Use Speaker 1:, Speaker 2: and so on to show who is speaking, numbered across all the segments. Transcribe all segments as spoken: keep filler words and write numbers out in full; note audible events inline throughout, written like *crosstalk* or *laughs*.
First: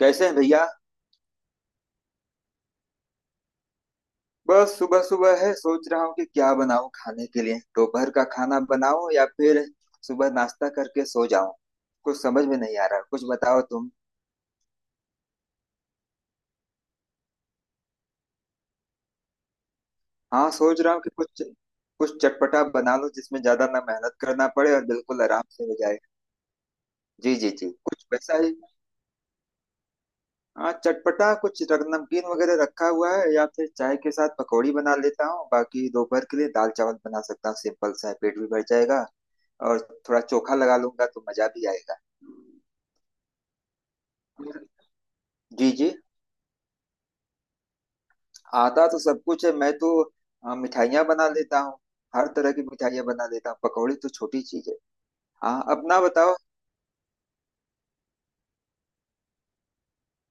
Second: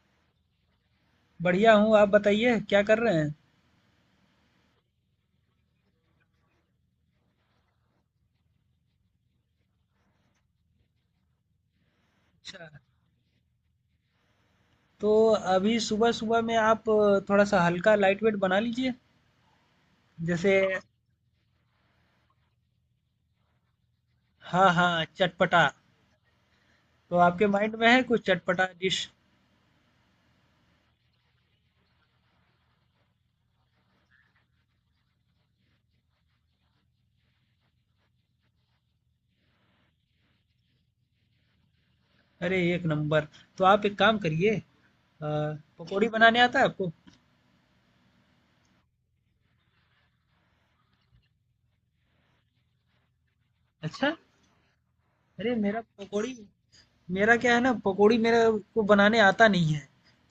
Speaker 1: कैसे हैं भैया।
Speaker 2: बढ़िया हूँ, आप बताइए क्या कर रहे हैं?
Speaker 1: बस सुबह सुबह है, सोच रहा हूँ कि क्या बनाऊं खाने के लिए। दोपहर का खाना बनाऊं या फिर सुबह नाश्ता करके सो जाऊं। कुछ समझ में
Speaker 2: अच्छा,
Speaker 1: नहीं आ रहा, कुछ बताओ तुम।
Speaker 2: तो अभी सुबह-सुबह में आप थोड़ा-सा हल्का लाइट वेट बना लीजिए,
Speaker 1: हाँ,
Speaker 2: जैसे
Speaker 1: सोच रहा हूँ कि कुछ कुछ चटपटा बना लो जिसमें ज्यादा ना मेहनत करना
Speaker 2: हाँ,
Speaker 1: पड़े और
Speaker 2: हाँ,
Speaker 1: बिल्कुल आराम से
Speaker 2: चटपटा।
Speaker 1: हो जाए।
Speaker 2: तो
Speaker 1: जी
Speaker 2: आपके
Speaker 1: जी जी,
Speaker 2: माइंड में है
Speaker 1: कुछ
Speaker 2: कुछ
Speaker 1: वैसा ही।
Speaker 2: चटपटा डिश?
Speaker 1: हाँ चटपटा, कुछ रग- नमकीन वगैरह रखा हुआ है या फिर चाय के साथ पकौड़ी बना लेता हूँ। बाकी दोपहर के लिए दाल चावल बना सकता हूँ, सिंपल सा है, पेट भी भर जाएगा। और थोड़ा चोखा लगा लूंगा तो मजा भी आएगा।
Speaker 2: अरे एक नंबर। तो आप एक काम करिए अ,
Speaker 1: जी जी।
Speaker 2: पकौड़ी बनाने आता है आपको?
Speaker 1: आता तो सब कुछ है। मैं तो अ, मिठाइयाँ बना लेता हूँ। हर तरह की मिठाइयाँ बना लेता हूँ, पकौड़े तो
Speaker 2: अच्छा,
Speaker 1: छोटी चीज है।
Speaker 2: अरे
Speaker 1: हाँ,
Speaker 2: मेरा
Speaker 1: अपना
Speaker 2: पकौड़ी
Speaker 1: बताओ।
Speaker 2: मेरा क्या है ना पकौड़ी मेरे को बनाने आता नहीं है।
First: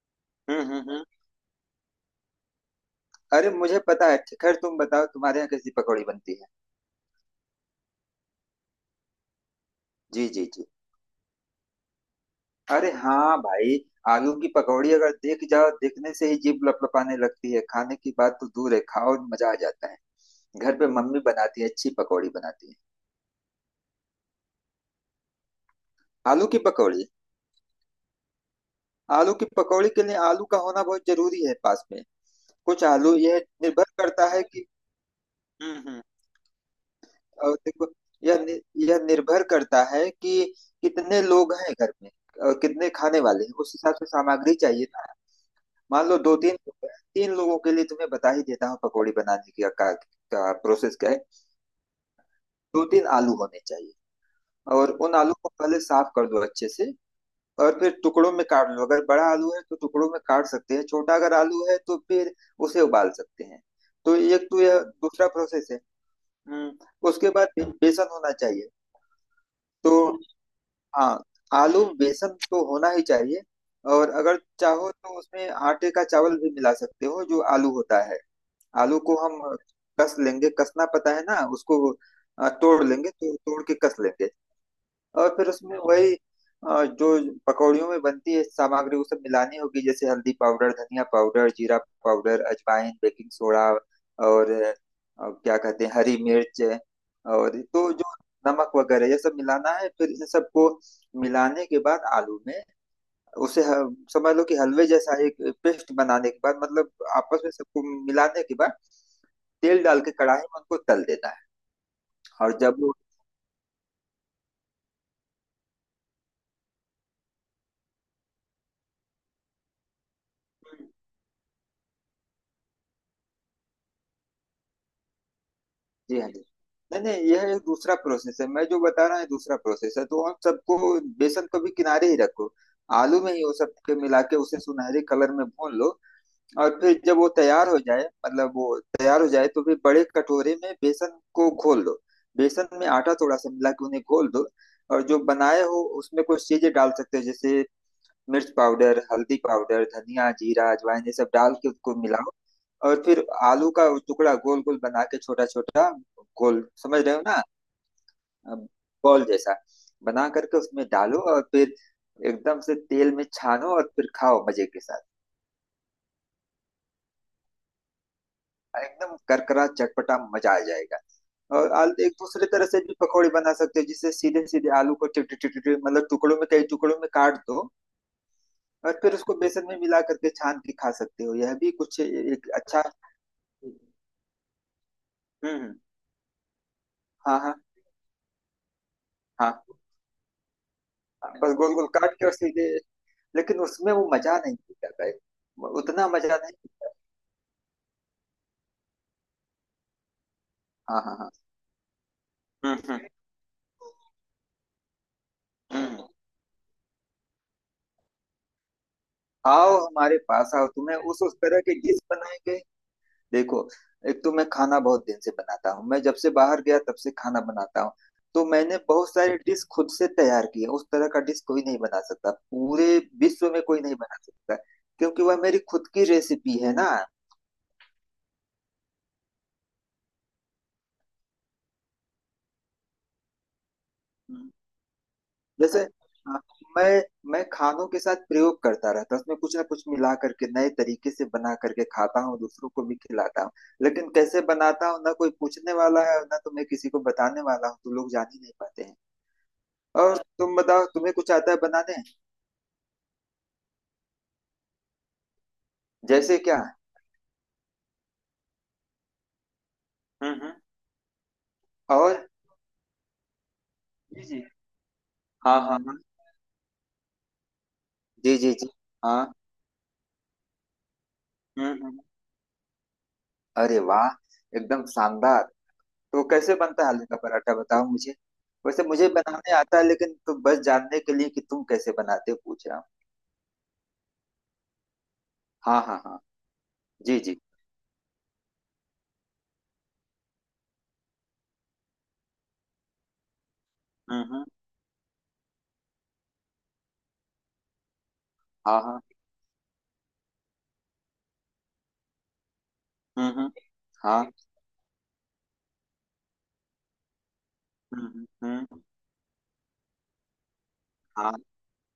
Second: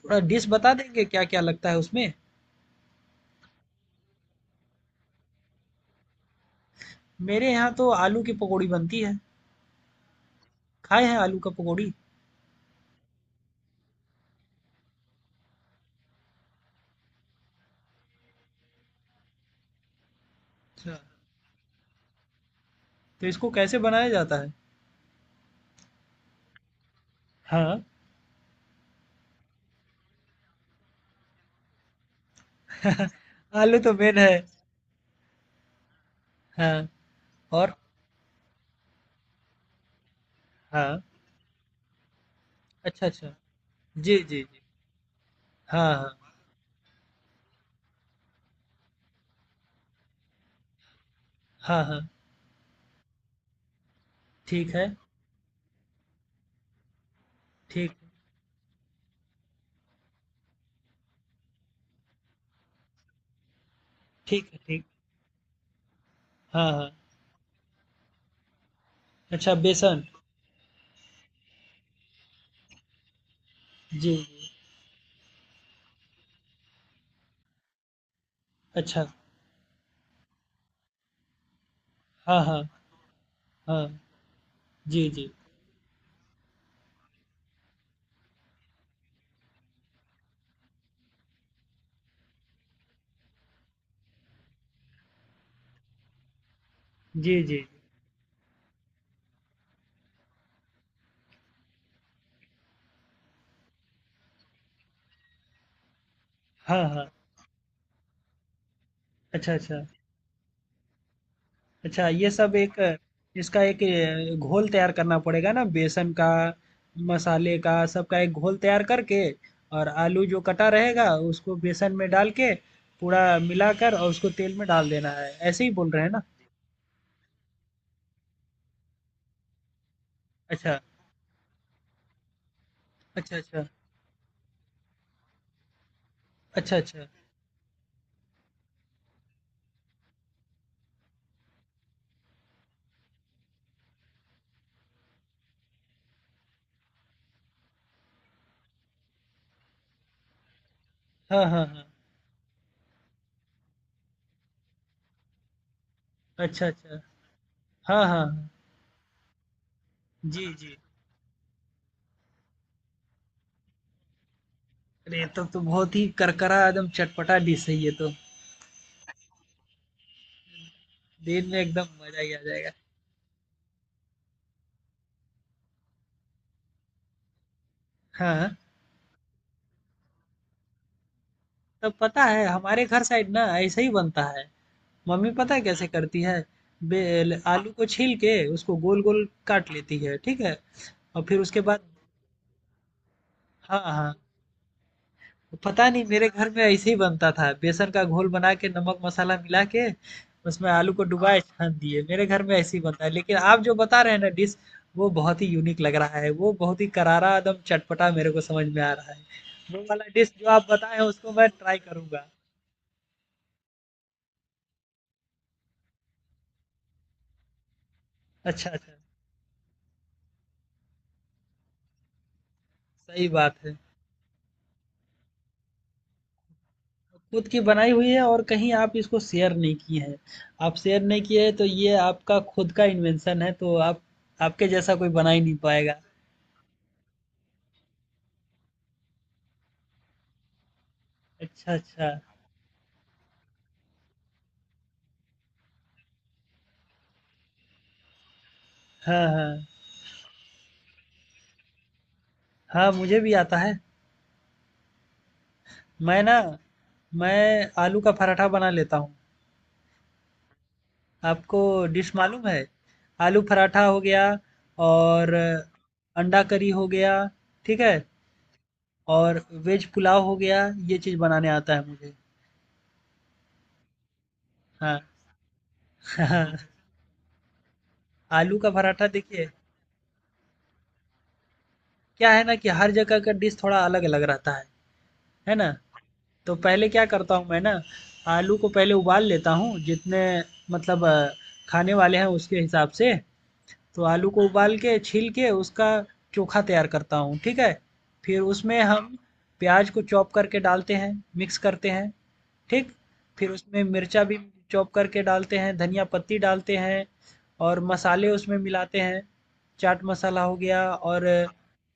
Speaker 2: थोड़ा डिश
Speaker 1: हम्म
Speaker 2: बता
Speaker 1: हम्म हम्म।
Speaker 2: देंगे क्या-क्या लगता है उसमें?
Speaker 1: अरे मुझे पता है, खैर तुम बताओ तुम्हारे यहाँ कैसी पकौड़ी बनती है।
Speaker 2: मेरे यहाँ तो आलू की पकौड़ी बनती है।
Speaker 1: जी जी जी।
Speaker 2: खाए हैं आलू का पकौड़ी?
Speaker 1: अरे हाँ भाई, आलू की पकौड़ी अगर देख जाओ, देखने से ही जीभ लपलपाने लगती है, खाने की बात तो दूर है। खाओ और मजा आ जाता है। घर पे
Speaker 2: अच्छा।
Speaker 1: मम्मी बनाती है, अच्छी पकौड़ी बनाती है।
Speaker 2: तो इसको कैसे बनाया जाता है?
Speaker 1: आलू की पकौड़ी।
Speaker 2: हाँ,
Speaker 1: आलू की पकौड़ी के लिए आलू का होना बहुत जरूरी है पास में। कुछ आलू, यह
Speaker 2: आलू
Speaker 1: निर्भर
Speaker 2: तो मेन
Speaker 1: करता
Speaker 2: है।
Speaker 1: है कि, हम्म हम्म,
Speaker 2: हाँ,
Speaker 1: और
Speaker 2: और?
Speaker 1: देखो, यह नि- यह निर्भर करता है कि
Speaker 2: हाँ।
Speaker 1: कितने लोग हैं घर में और कितने
Speaker 2: अच्छा,
Speaker 1: खाने
Speaker 2: अच्छा।
Speaker 1: वाले हैं, उस हिसाब से
Speaker 2: जी, जी,
Speaker 1: सामग्री
Speaker 2: जी।
Speaker 1: चाहिए ना।
Speaker 2: हाँ,
Speaker 1: मान लो
Speaker 2: हाँ।
Speaker 1: दो तीन लोग हैं। तीन लोगों के लिए तुम्हें बता ही देता हूँ पकौड़ी बनाने की का, का प्रोसेस क्या है।
Speaker 2: हाँ, हाँ।
Speaker 1: दो तीन आलू होने चाहिए,
Speaker 2: ठीक है,
Speaker 1: और उन आलू को पहले साफ कर दो अच्छे से, और
Speaker 2: ठीक
Speaker 1: फिर
Speaker 2: है।
Speaker 1: टुकड़ों में काट लो। अगर बड़ा आलू है तो टुकड़ों में काट सकते हैं, छोटा अगर आलू है तो फिर उसे उबाल सकते हैं। तो एक
Speaker 2: ठीक है,
Speaker 1: तो यह
Speaker 2: ठीक।
Speaker 1: दूसरा प्रोसेस है।
Speaker 2: हाँ,
Speaker 1: हम्म।
Speaker 2: हाँ।
Speaker 1: उसके बाद बे- बेसन होना चाहिए।
Speaker 2: अच्छा
Speaker 1: तो
Speaker 2: बेसन।
Speaker 1: हाँ, आलू में बेसन तो होना ही चाहिए।
Speaker 2: जी,
Speaker 1: और
Speaker 2: जी।
Speaker 1: अगर चाहो तो उसमें आटे का चावल भी मिला सकते हो। जो आलू होता है, आलू
Speaker 2: अच्छा।
Speaker 1: को हम कस लेंगे, कसना पता है ना उसको,
Speaker 2: हाँ,
Speaker 1: अ,
Speaker 2: हाँ।
Speaker 1: तोड़ लेंगे, तो तोड़ के कस
Speaker 2: हाँ।
Speaker 1: लेंगे।
Speaker 2: जी,
Speaker 1: और
Speaker 2: जी।
Speaker 1: फिर उसमें वही अ, जो पकौड़ियों में बनती है सामग्री वो सब मिलानी होगी, जैसे हल्दी पाउडर, धनिया पाउडर, जीरा पाउडर, अजवाइन, बेकिंग सोडा, और अ, क्या कहते हैं, हरी मिर्च
Speaker 2: जी,
Speaker 1: और
Speaker 2: जी।
Speaker 1: तो जो नमक वगैरह, ये सब मिलाना है। फिर इन सबको मिलाने के बाद आलू में उसे ह- समझ लो कि हलवे जैसा एक पेस्ट बनाने के बाद,
Speaker 2: हाँ,
Speaker 1: मतलब
Speaker 2: हाँ।
Speaker 1: आपस में सबको मिलाने के बाद
Speaker 2: अच्छा,
Speaker 1: तेल
Speaker 2: अच्छा।
Speaker 1: डाल के कढ़ाई में उनको तल देना है।
Speaker 2: अच्छा ये सब
Speaker 1: और
Speaker 2: एक
Speaker 1: जब वो,
Speaker 2: इसका एक अ, घोल तैयार करना पड़ेगा ना बेसन का मसाले का सबका एक घोल तैयार करके और आलू जो कटा रहेगा उसको बेसन में डाल के पूरा मिलाकर और उसको तेल में डाल देना है ऐसे ही बोल रहे हैं
Speaker 1: जी
Speaker 2: ना।
Speaker 1: हाँ जी, नहीं नहीं, यह एक दूसरा प्रोसेस है। मैं जो बता रहा है दूसरा प्रोसेस है तो आप सबको
Speaker 2: अच्छा
Speaker 1: बेसन को भी किनारे ही रखो। आलू में
Speaker 2: अच्छा।
Speaker 1: ही वो
Speaker 2: अच्छा
Speaker 1: सब के मिला के उसे सुनहरे कलर में भून लो।
Speaker 2: अच्छा
Speaker 1: और फिर
Speaker 2: अच्छा।
Speaker 1: जब वो तैयार हो जाए, मतलब वो तैयार हो जाए, तो फिर बड़े कटोरे में बेसन को घोल लो। बेसन में आटा थोड़ा सा मिला के उन्हें घोल दो। और जो बनाए हो उसमें कुछ चीजें डाल सकते हो, जैसे मिर्च पाउडर, हल्दी पाउडर, धनिया, जीरा, अजवाइन, ये सब
Speaker 2: हाँ
Speaker 1: डाल
Speaker 2: हाँ
Speaker 1: के
Speaker 2: हाँ।
Speaker 1: उसको मिलाओ। और फिर आलू का वो टुकड़ा गोल गोल बना के, छोटा छोटा गोल,
Speaker 2: अच्छा अच्छा।
Speaker 1: समझ रहे हो ना,
Speaker 2: हाँ हाँ हाँ।
Speaker 1: बॉल जैसा बना
Speaker 2: जी
Speaker 1: करके
Speaker 2: जी।
Speaker 1: उसमें डालो। और फिर एकदम से तेल में छानो और फिर खाओ मजे के साथ।
Speaker 2: अरे तब तो तो बहुत ही करकरा एकदम चटपटा डिश है ये तो।
Speaker 1: एकदम करकरा चटपटा, मजा आ जाएगा।
Speaker 2: दिन में
Speaker 1: और
Speaker 2: एकदम
Speaker 1: आलू एक
Speaker 2: मजा ही आ
Speaker 1: दूसरे तरह
Speaker 2: जाएगा।
Speaker 1: से भी पकौड़े बना सकते हो, जिससे सीधे सीधे आलू को टिट टिट टिट मतलब टुकड़ों में, कई टुकड़ों में काट दो।
Speaker 2: हाँ हाँ।
Speaker 1: और फिर उसको बेसन में मिला करके छान के खा सकते हो। यह भी
Speaker 2: तब
Speaker 1: कुछ
Speaker 2: पता है
Speaker 1: एक अच्छा।
Speaker 2: हमारे घर साइड ना ऐसे ही बनता है। मम्मी पता है
Speaker 1: हम्म।
Speaker 2: कैसे करती है। बे-
Speaker 1: हाँ हाँ
Speaker 2: आलू को छील के उसको गोल गोल
Speaker 1: हाँ।
Speaker 2: काट लेती है, ठीक है? और
Speaker 1: हाँ,
Speaker 2: फिर
Speaker 1: बस
Speaker 2: उसके
Speaker 1: गोल
Speaker 2: बाद
Speaker 1: गोल काट के, और सीधे, लेकिन
Speaker 2: हाँ
Speaker 1: उसमें वो
Speaker 2: हाँ
Speaker 1: मजा नहीं दिखता भाई। वो
Speaker 2: पता नहीं
Speaker 1: उतना
Speaker 2: मेरे
Speaker 1: मजा
Speaker 2: घर
Speaker 1: नहीं
Speaker 2: में ऐसे
Speaker 1: दिखता।
Speaker 2: ही बनता था। बेसन का घोल बना के नमक मसाला मिला के उसमें आलू
Speaker 1: हाँ
Speaker 2: को
Speaker 1: हाँ हाँ।
Speaker 2: डुबाए छान दिए, मेरे घर में
Speaker 1: हम्म
Speaker 2: ऐसे ही बनता
Speaker 1: हम्म
Speaker 2: है। लेकिन आप जो बता रहे हैं ना डिश, वो बहुत ही यूनिक लग
Speaker 1: हम्म।
Speaker 2: रहा है। वो बहुत ही करारा एकदम चटपटा मेरे को समझ में आ रहा है।
Speaker 1: आओ
Speaker 2: वो वाला
Speaker 1: हमारे
Speaker 2: डिश जो
Speaker 1: पास
Speaker 2: आप
Speaker 1: आओ,
Speaker 2: बताए
Speaker 1: तुम्हें
Speaker 2: हैं
Speaker 1: उस
Speaker 2: उसको
Speaker 1: उस
Speaker 2: मैं
Speaker 1: तरह की
Speaker 2: ट्राई
Speaker 1: डिश
Speaker 2: करूंगा।
Speaker 1: बनाएंगे। देखो, एक तो मैं खाना बहुत दिन से बनाता हूँ, मैं जब से बाहर गया तब से खाना बनाता हूँ। तो
Speaker 2: अच्छा
Speaker 1: मैंने
Speaker 2: अच्छा।
Speaker 1: बहुत सारी डिश खुद से तैयार की है। उस तरह का डिश कोई नहीं बना सकता, पूरे
Speaker 2: सही
Speaker 1: विश्व
Speaker 2: बात
Speaker 1: में
Speaker 2: है।
Speaker 1: कोई नहीं बना सकता, क्योंकि वह मेरी खुद की रेसिपी है ना।
Speaker 2: खुद की बनाई हुई है और कहीं आप इसको शेयर नहीं किए हैं। आप शेयर नहीं किए हैं तो ये आपका खुद का इन्वेंशन है तो आप आपके जैसा कोई बना ही नहीं
Speaker 1: जैसे,
Speaker 2: पाएगा।
Speaker 1: अ, मैं मैं खानों के साथ प्रयोग करता रहता हूँ, उसमें कुछ ना कुछ मिला करके नए तरीके से बना
Speaker 2: अच्छा,
Speaker 1: करके
Speaker 2: अच्छा।
Speaker 1: खाता हूँ, दूसरों को भी खिलाता हूँ। लेकिन कैसे बनाता हूँ ना कोई पूछने वाला है ना तो मैं किसी को बताने वाला हूँ, तो लोग जान ही नहीं पाते हैं।
Speaker 2: हाँ, हाँ।
Speaker 1: और तुम बताओ, तुम्हें कुछ आता है बनाने?
Speaker 2: हाँ, मुझे भी आता है। मैं ना
Speaker 1: जैसे क्या?
Speaker 2: मैं आलू का पराठा बना लेता हूँ।
Speaker 1: हम्म हम्म।
Speaker 2: आपको डिश
Speaker 1: और,
Speaker 2: मालूम है? आलू पराठा हो गया
Speaker 1: जी जी।
Speaker 2: और
Speaker 1: हाँ हाँ हाँ।
Speaker 2: अंडा करी हो गया, ठीक है?
Speaker 1: जी जी जी। हाँ।
Speaker 2: और वेज पुलाव हो गया, ये चीज़ बनाने
Speaker 1: हम्म
Speaker 2: आता है
Speaker 1: हम्म।
Speaker 2: मुझे।
Speaker 1: अरे वाह, एकदम
Speaker 2: हाँ,
Speaker 1: शानदार। तो कैसे बनता है आलू का पराठा, बताओ मुझे।
Speaker 2: आलू का
Speaker 1: वैसे
Speaker 2: पराठा
Speaker 1: मुझे
Speaker 2: देखिए
Speaker 1: बनाने आता है, लेकिन तो बस जानने के लिए कि तुम कैसे
Speaker 2: क्या
Speaker 1: बनाते हो
Speaker 2: है ना
Speaker 1: पूछ
Speaker 2: कि
Speaker 1: रहा हूँ।
Speaker 2: हर जगह का डिश थोड़ा अलग-अलग रहता है, है ना?
Speaker 1: हाँ हाँ हाँ।
Speaker 2: तो पहले क्या
Speaker 1: जी
Speaker 2: करता
Speaker 1: जी।
Speaker 2: हूँ मैं ना, आलू को पहले उबाल लेता हूँ, जितने मतलब खाने वाले हैं उसके हिसाब से। तो
Speaker 1: हम्म
Speaker 2: आलू
Speaker 1: हम्म।
Speaker 2: को उबाल के छील के उसका चोखा तैयार करता हूँ, ठीक है? फिर उसमें
Speaker 1: हाँ हाँ।
Speaker 2: हम प्याज को चॉप करके डालते हैं, मिक्स करते हैं, ठीक।
Speaker 1: हम्म
Speaker 2: फिर
Speaker 1: हम्म।
Speaker 2: उसमें मिर्चा
Speaker 1: हाँ।
Speaker 2: भी चॉप करके डालते हैं, धनिया पत्ती डालते हैं और
Speaker 1: हम्म
Speaker 2: मसाले
Speaker 1: हम्म
Speaker 2: उसमें
Speaker 1: हम्म।
Speaker 2: मिलाते हैं। चाट मसाला हो गया और
Speaker 1: हाँ।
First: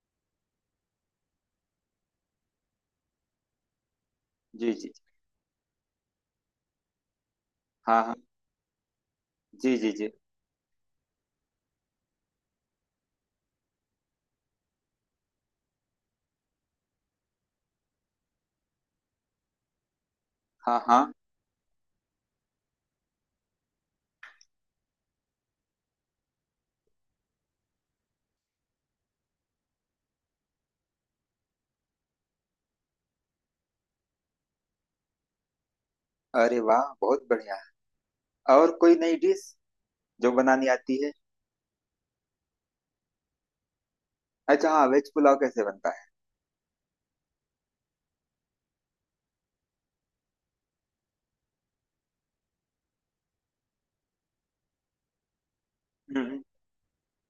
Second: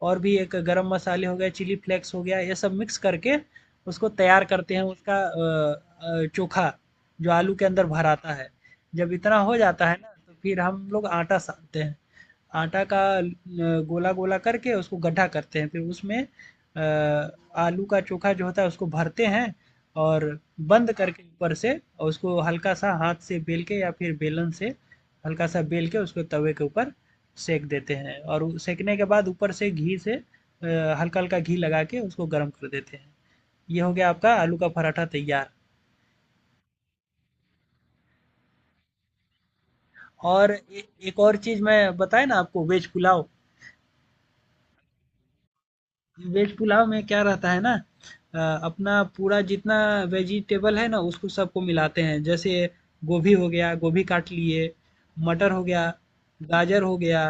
Speaker 2: और भी एक गरम मसाले हो गया, चिली फ्लेक्स हो गया, ये सब मिक्स करके उसको तैयार
Speaker 1: जी
Speaker 2: करते हैं
Speaker 1: जी।
Speaker 2: उसका अ, अ, चोखा जो आलू के अंदर
Speaker 1: हाँ
Speaker 2: भर
Speaker 1: हाँ।
Speaker 2: आता है। जब इतना हो
Speaker 1: जी
Speaker 2: जाता
Speaker 1: जी
Speaker 2: है ना
Speaker 1: जी।
Speaker 2: तो फिर हम लोग आटा सानते हैं। आटा का गोला गोला करके उसको गड्ढा करते हैं, फिर उसमें अ, आलू का चोखा जो होता है उसको भरते हैं और
Speaker 1: हाँ
Speaker 2: बंद
Speaker 1: हाँ।
Speaker 2: करके ऊपर से और उसको हल्का सा हाथ से बेल के या फिर बेलन से हल्का सा बेल के उसको तवे के ऊपर सेक देते हैं और उ- सेकने के बाद ऊपर से घी से अ, हल्का हल्का घी लगा के उसको गर्म कर देते हैं। ये हो गया आपका आलू का पराठा तैयार।
Speaker 1: अरे वाह बहुत बढ़िया। और कोई नई डिश जो
Speaker 2: और
Speaker 1: बनानी
Speaker 2: ए
Speaker 1: आती है?
Speaker 2: एक और चीज़ मैं बताया ना आपको वेज पुलाव।
Speaker 1: अच्छा हाँ, वेज पुलाव कैसे बनता है?
Speaker 2: वेज पुलाव में क्या रहता है ना अ, अपना पूरा जितना वेजिटेबल है ना उसको सबको मिलाते हैं। जैसे गोभी हो गया, गोभी काट लिए, मटर हो गया,
Speaker 1: हम्म हम्म।
Speaker 2: गाजर हो गया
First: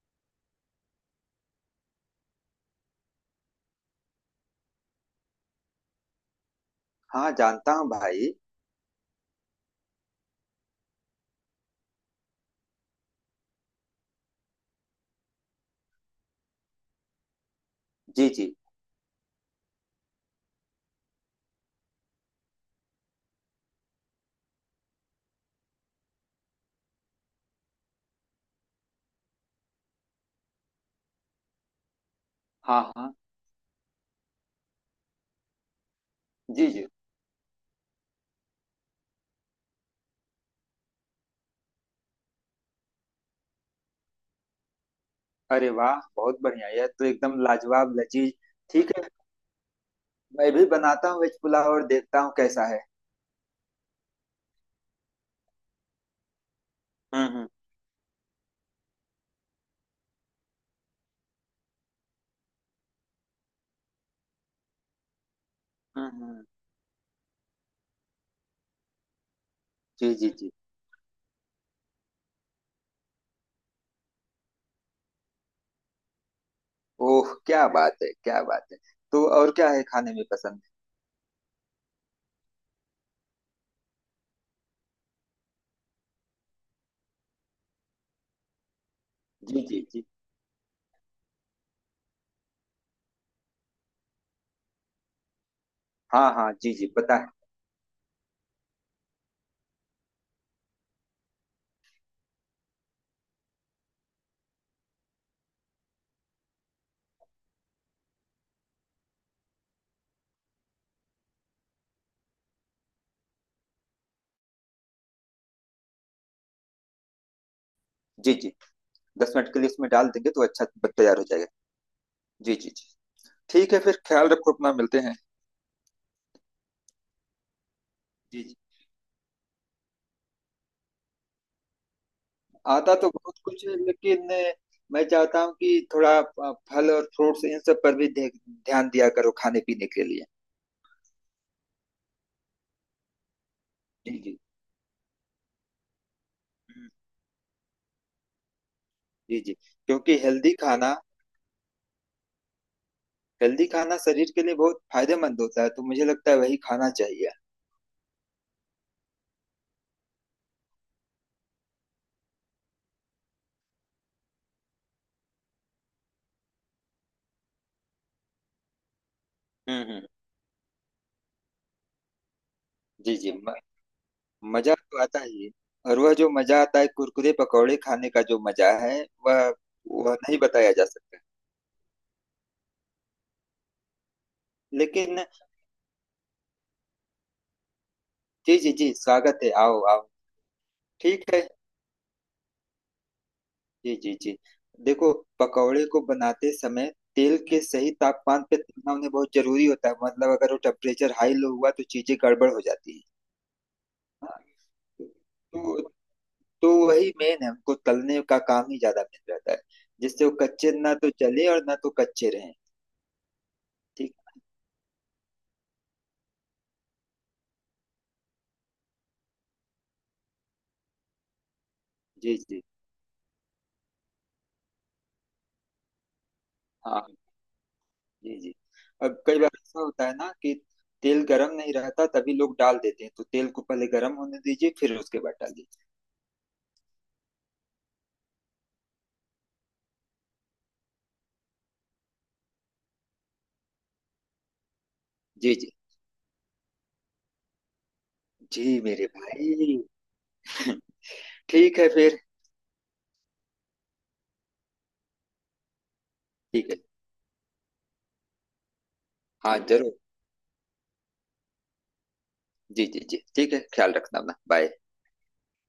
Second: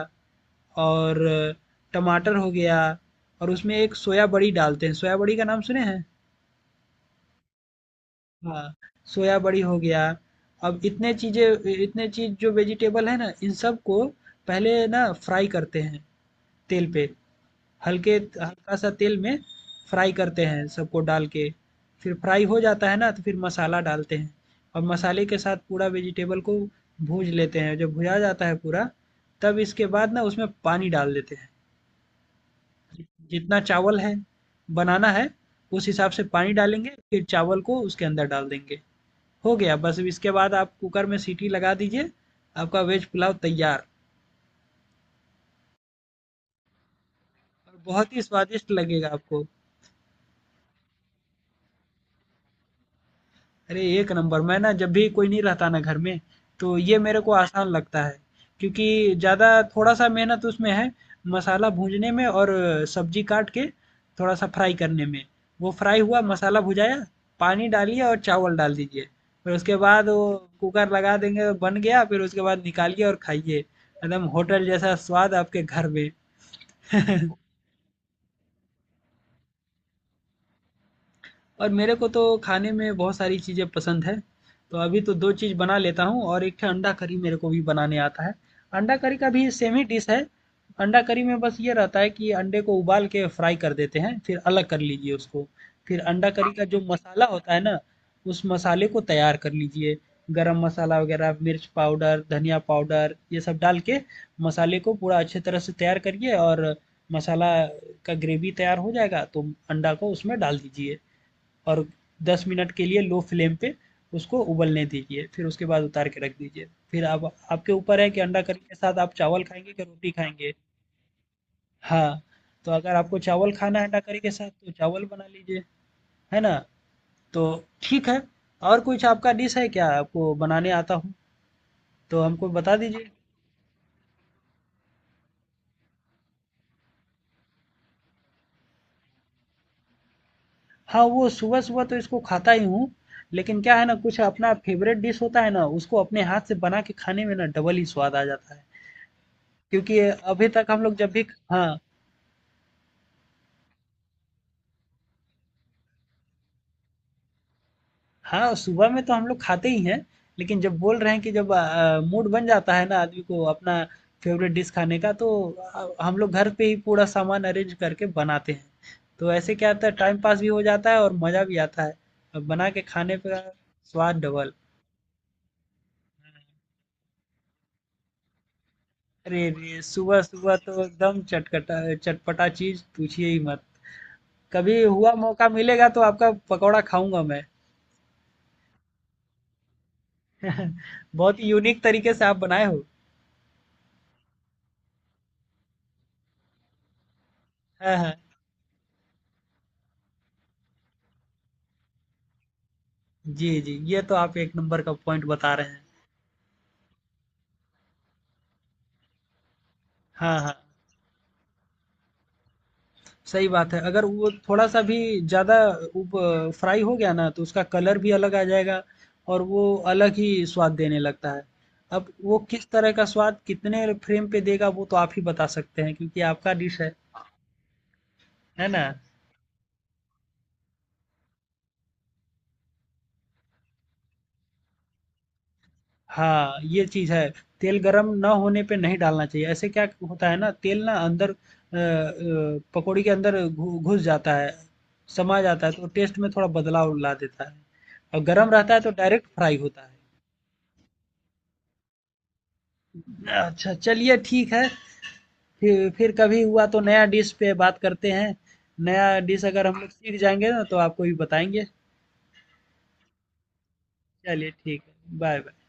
Speaker 2: और टमाटर हो गया और उसमें एक सोया बड़ी डालते हैं। सोया बड़ी का नाम सुने हैं?
Speaker 1: हाँ जानता हूँ भाई।
Speaker 2: हाँ, सोया बड़ी हो गया। अब इतने चीज़ें इतने चीज़ जो वेजिटेबल है ना इन सबको पहले ना फ्राई करते हैं तेल पे। हल्के
Speaker 1: जी जी।
Speaker 2: हल्का-सा तेल में फ्राई करते हैं सबको डाल के। फिर फ्राई हो जाता है ना तो फिर मसाला डालते हैं और मसाले के साथ पूरा वेजिटेबल को भूँज लेते हैं। जब भुजा जाता है पूरा, तब इसके बाद ना उसमें पानी डाल देते हैं।
Speaker 1: हाँ हाँ।
Speaker 2: जितना चावल है बनाना है, उस हिसाब से पानी
Speaker 1: जी जी।
Speaker 2: डालेंगे, फिर चावल को उसके अंदर डाल देंगे। हो गया, बस अब इसके बाद आप कुकर में सीटी लगा दीजिए, आपका वेज पुलाव तैयार
Speaker 1: अरे वाह बहुत बढ़िया, यह तो एकदम
Speaker 2: और
Speaker 1: लाजवाब
Speaker 2: बहुत ही
Speaker 1: लजीज।
Speaker 2: स्वादिष्ट
Speaker 1: ठीक
Speaker 2: लगेगा
Speaker 1: है,
Speaker 2: आपको।
Speaker 1: मैं भी बनाता हूँ वेज पुलाव और देखता हूँ कैसा है।
Speaker 2: अरे एक नंबर, मैं ना जब भी कोई नहीं रहता ना घर में तो ये मेरे
Speaker 1: हम्म
Speaker 2: को
Speaker 1: हम्म।
Speaker 2: आसान लगता है क्योंकि ज़्यादा थोड़ा सा मेहनत उसमें है, मसाला भूनने में और सब्जी काट के थोड़ा सा फ्राई करने में। वो फ्राई हुआ,
Speaker 1: हम्म हम्म।
Speaker 2: मसाला भुजाया, पानी डालिए और चावल डाल दीजिए, फिर उसके बाद
Speaker 1: जी
Speaker 2: वो
Speaker 1: जी जी।
Speaker 2: कुकर लगा देंगे, बन गया। फिर उसके बाद निकालिए और खाइए, एकदम होटल जैसा स्वाद आपके घर में।
Speaker 1: ओह क्या बात है, क्या बात है। तो और क्या है खाने में पसंद?
Speaker 2: और मेरे को तो खाने में बहुत सारी चीज़ें पसंद है। तो अभी तो दो चीज़ बना लेता हूँ और एक ठे अंडा करी मेरे को भी बनाने आता है। अंडा करी का भी
Speaker 1: जी
Speaker 2: सेम
Speaker 1: जी
Speaker 2: ही
Speaker 1: जी।
Speaker 2: डिश है। अंडा करी में बस ये रहता है कि अंडे को उबाल के फ्राई कर देते हैं, फिर अलग कर लीजिए उसको। फिर अंडा
Speaker 1: हाँ
Speaker 2: करी
Speaker 1: हाँ
Speaker 2: का
Speaker 1: जी
Speaker 2: जो
Speaker 1: जी, पता
Speaker 2: मसाला
Speaker 1: है।
Speaker 2: होता है ना, उस मसाले को तैयार कर लीजिए। गरम मसाला वगैरह, मिर्च पाउडर, धनिया पाउडर ये सब डाल के मसाले को पूरा अच्छी तरह से तैयार करिए और मसाला का ग्रेवी तैयार हो जाएगा तो अंडा को उसमें डाल दीजिए। और दस मिनट के लिए लो फ्लेम पे उसको उबलने दीजिए, फिर उसके बाद उतार के रख दीजिए। फिर आप आपके ऊपर है कि
Speaker 1: जी
Speaker 2: अंडा
Speaker 1: जी।
Speaker 2: करी के साथ आप
Speaker 1: दस
Speaker 2: चावल
Speaker 1: मिनट के लिए
Speaker 2: खाएँगे कि
Speaker 1: इसमें डाल
Speaker 2: रोटी
Speaker 1: देंगे तो
Speaker 2: खाएँगे?
Speaker 1: अच्छा तैयार हो जाएगा।
Speaker 2: हाँ,
Speaker 1: जी जी
Speaker 2: तो
Speaker 1: जी।
Speaker 2: अगर आपको चावल
Speaker 1: ठीक
Speaker 2: खाना
Speaker 1: है
Speaker 2: है अंडा
Speaker 1: फिर,
Speaker 2: करी
Speaker 1: ख्याल
Speaker 2: के साथ
Speaker 1: रखो
Speaker 2: तो
Speaker 1: अपना, मिलते
Speaker 2: चावल
Speaker 1: हैं।
Speaker 2: बना लीजिए, है ना? तो ठीक है,
Speaker 1: जी जी।
Speaker 2: और कुछ आपका डिश है क्या आपको बनाने आता हो, तो हमको बता
Speaker 1: आता तो
Speaker 2: दीजिए।
Speaker 1: बहुत कुछ है, लेकिन मैं चाहता हूँ कि थोड़ा अ, फल और फ्रूट्स इन सब पर भी ध्य- ध्यान दिया करो खाने पीने के लिए।
Speaker 2: हाँ, वो सुबह-सुबह तो इसको खाता ही हूँ, लेकिन क्या है ना
Speaker 1: जी
Speaker 2: कुछ
Speaker 1: जी।
Speaker 2: अपना फ़ेवरेट डिश होता है ना, उसको अपने हाथ से बना
Speaker 1: हम्म।
Speaker 2: के खाने में ना डबल ही स्वाद आ जाता है।
Speaker 1: जी जी।
Speaker 2: क्योंकि
Speaker 1: क्योंकि
Speaker 2: अभी
Speaker 1: हेल्दी
Speaker 2: तक हम लोग
Speaker 1: खाना,
Speaker 2: जब भी ख हाँ।
Speaker 1: हेल्दी खाना शरीर के लिए बहुत फायदेमंद होता है, तो मुझे लगता है वही खाना चाहिए।
Speaker 2: हाँ, सुबह में तो हम लोग खाते ही हैं, लेकिन जब बोल रहे हैं कि जब अ, मूड बन जाता है ना आदमी को अपना फेवरेट डिश खाने का तो अ, हम लोग घर पे ही पूरा सामान अरेंज करके बनाते हैं। तो ऐसे क्या
Speaker 1: हम्म
Speaker 2: होता है,
Speaker 1: हम्म।
Speaker 2: टाइम पास भी हो जाता है और मज़ा भी आता है। अब बना के खाने
Speaker 1: जी जी
Speaker 2: का
Speaker 1: म,
Speaker 2: स्वाद डबल।
Speaker 1: मजा तो आता ही है। और वह जो मजा आता है कुरकुरे पकौड़े खाने का जो मजा है,
Speaker 2: अरे
Speaker 1: वह
Speaker 2: रे!
Speaker 1: वह नहीं
Speaker 2: सुबह-सुबह तो
Speaker 1: बताया जा सकता।
Speaker 2: एकदम चटकटा चटपटा चीज़ पूछिए ही मत। कभी हुआ
Speaker 1: लेकिन,
Speaker 2: मौका मिलेगा तो आपका पकौड़ा खाऊँगा मैं।
Speaker 1: जी जी जी, स्वागत है, आओ आओ। ठीक
Speaker 2: बहुत
Speaker 1: है।
Speaker 2: ही यूनिक तरीके से आप बनाए हो।
Speaker 1: जी जी जी। देखो, पकौड़े को बनाते समय तेल के सही
Speaker 2: हाँ, हाँ।
Speaker 1: तापमान पे तलना उन्हें बहुत जरूरी होता है। मतलब अगर वो टेम्परेचर हाई लो हुआ तो चीजें गड़बड़ हो जाती
Speaker 2: जी, जी। ये तो
Speaker 1: है।
Speaker 2: आप
Speaker 1: हाँ,
Speaker 2: एक नंबर का पॉइंट बता रहे हैं।
Speaker 1: तो तो वही मेन है, हमको तलने का काम ही ज्यादा मेन रहता है, जिससे वो
Speaker 2: हाँ, हाँ।
Speaker 1: कच्चे ना तो जले और ना तो कच्चे रहें।
Speaker 2: सही बात है। अगर
Speaker 1: ठीक
Speaker 2: वो
Speaker 1: है?
Speaker 2: थोड़ा-सा भी ज़्यादा उब फ्राई हो गया ना, तो उसका कलर भी अलग आ जाएगा और वो अलग ही स्वाद देने लगता है। अब
Speaker 1: जी
Speaker 2: वो
Speaker 1: जी।
Speaker 2: किस तरह का स्वाद कितने फ्लेम पे देगा वो तो आप ही बता सकते हैं क्योंकि आपका डिश है।
Speaker 1: हाँ। जी जी।
Speaker 2: है ना?
Speaker 1: अब कई बार ऐसा होता है ना कि तेल गरम नहीं रहता, तभी लोग डाल देते हैं। तो तेल को पहले गरम होने दीजिए फिर उसके बाद डालिए।
Speaker 2: हाँ, ये चीज़ है। तेल गरम ना होने पे नहीं डालना चाहिए। ऐसे क्या होता है ना तेल ना अंदर अ अ, पकौड़ी के अंदर घु घुस जाता है, समा
Speaker 1: जी
Speaker 2: जाता
Speaker 1: जी।
Speaker 2: है तो टेस्ट में थोड़ा बदलाव ला देता है। और गरम रहता है
Speaker 1: जी
Speaker 2: तो
Speaker 1: मेरे
Speaker 2: डायरेक्ट फ्राई
Speaker 1: भाई।
Speaker 2: होता है।
Speaker 1: *laughs* ठीक है फिर।
Speaker 2: अच्छा चलिए ठीक है। फिर फिर कभी हुआ
Speaker 1: ठीक है।
Speaker 2: तो नया डिश पे बात करते हैं। नया डिश
Speaker 1: हाँ
Speaker 2: अगर हम लोग
Speaker 1: जरूर।
Speaker 2: सीख जाएँगे ना तो आपको भी बताएँगे।
Speaker 1: जी जी जी, ठीक है, ख्याल रखना अपना,
Speaker 2: चलिए
Speaker 1: बाय।
Speaker 2: ठीक है। बाय-बाय।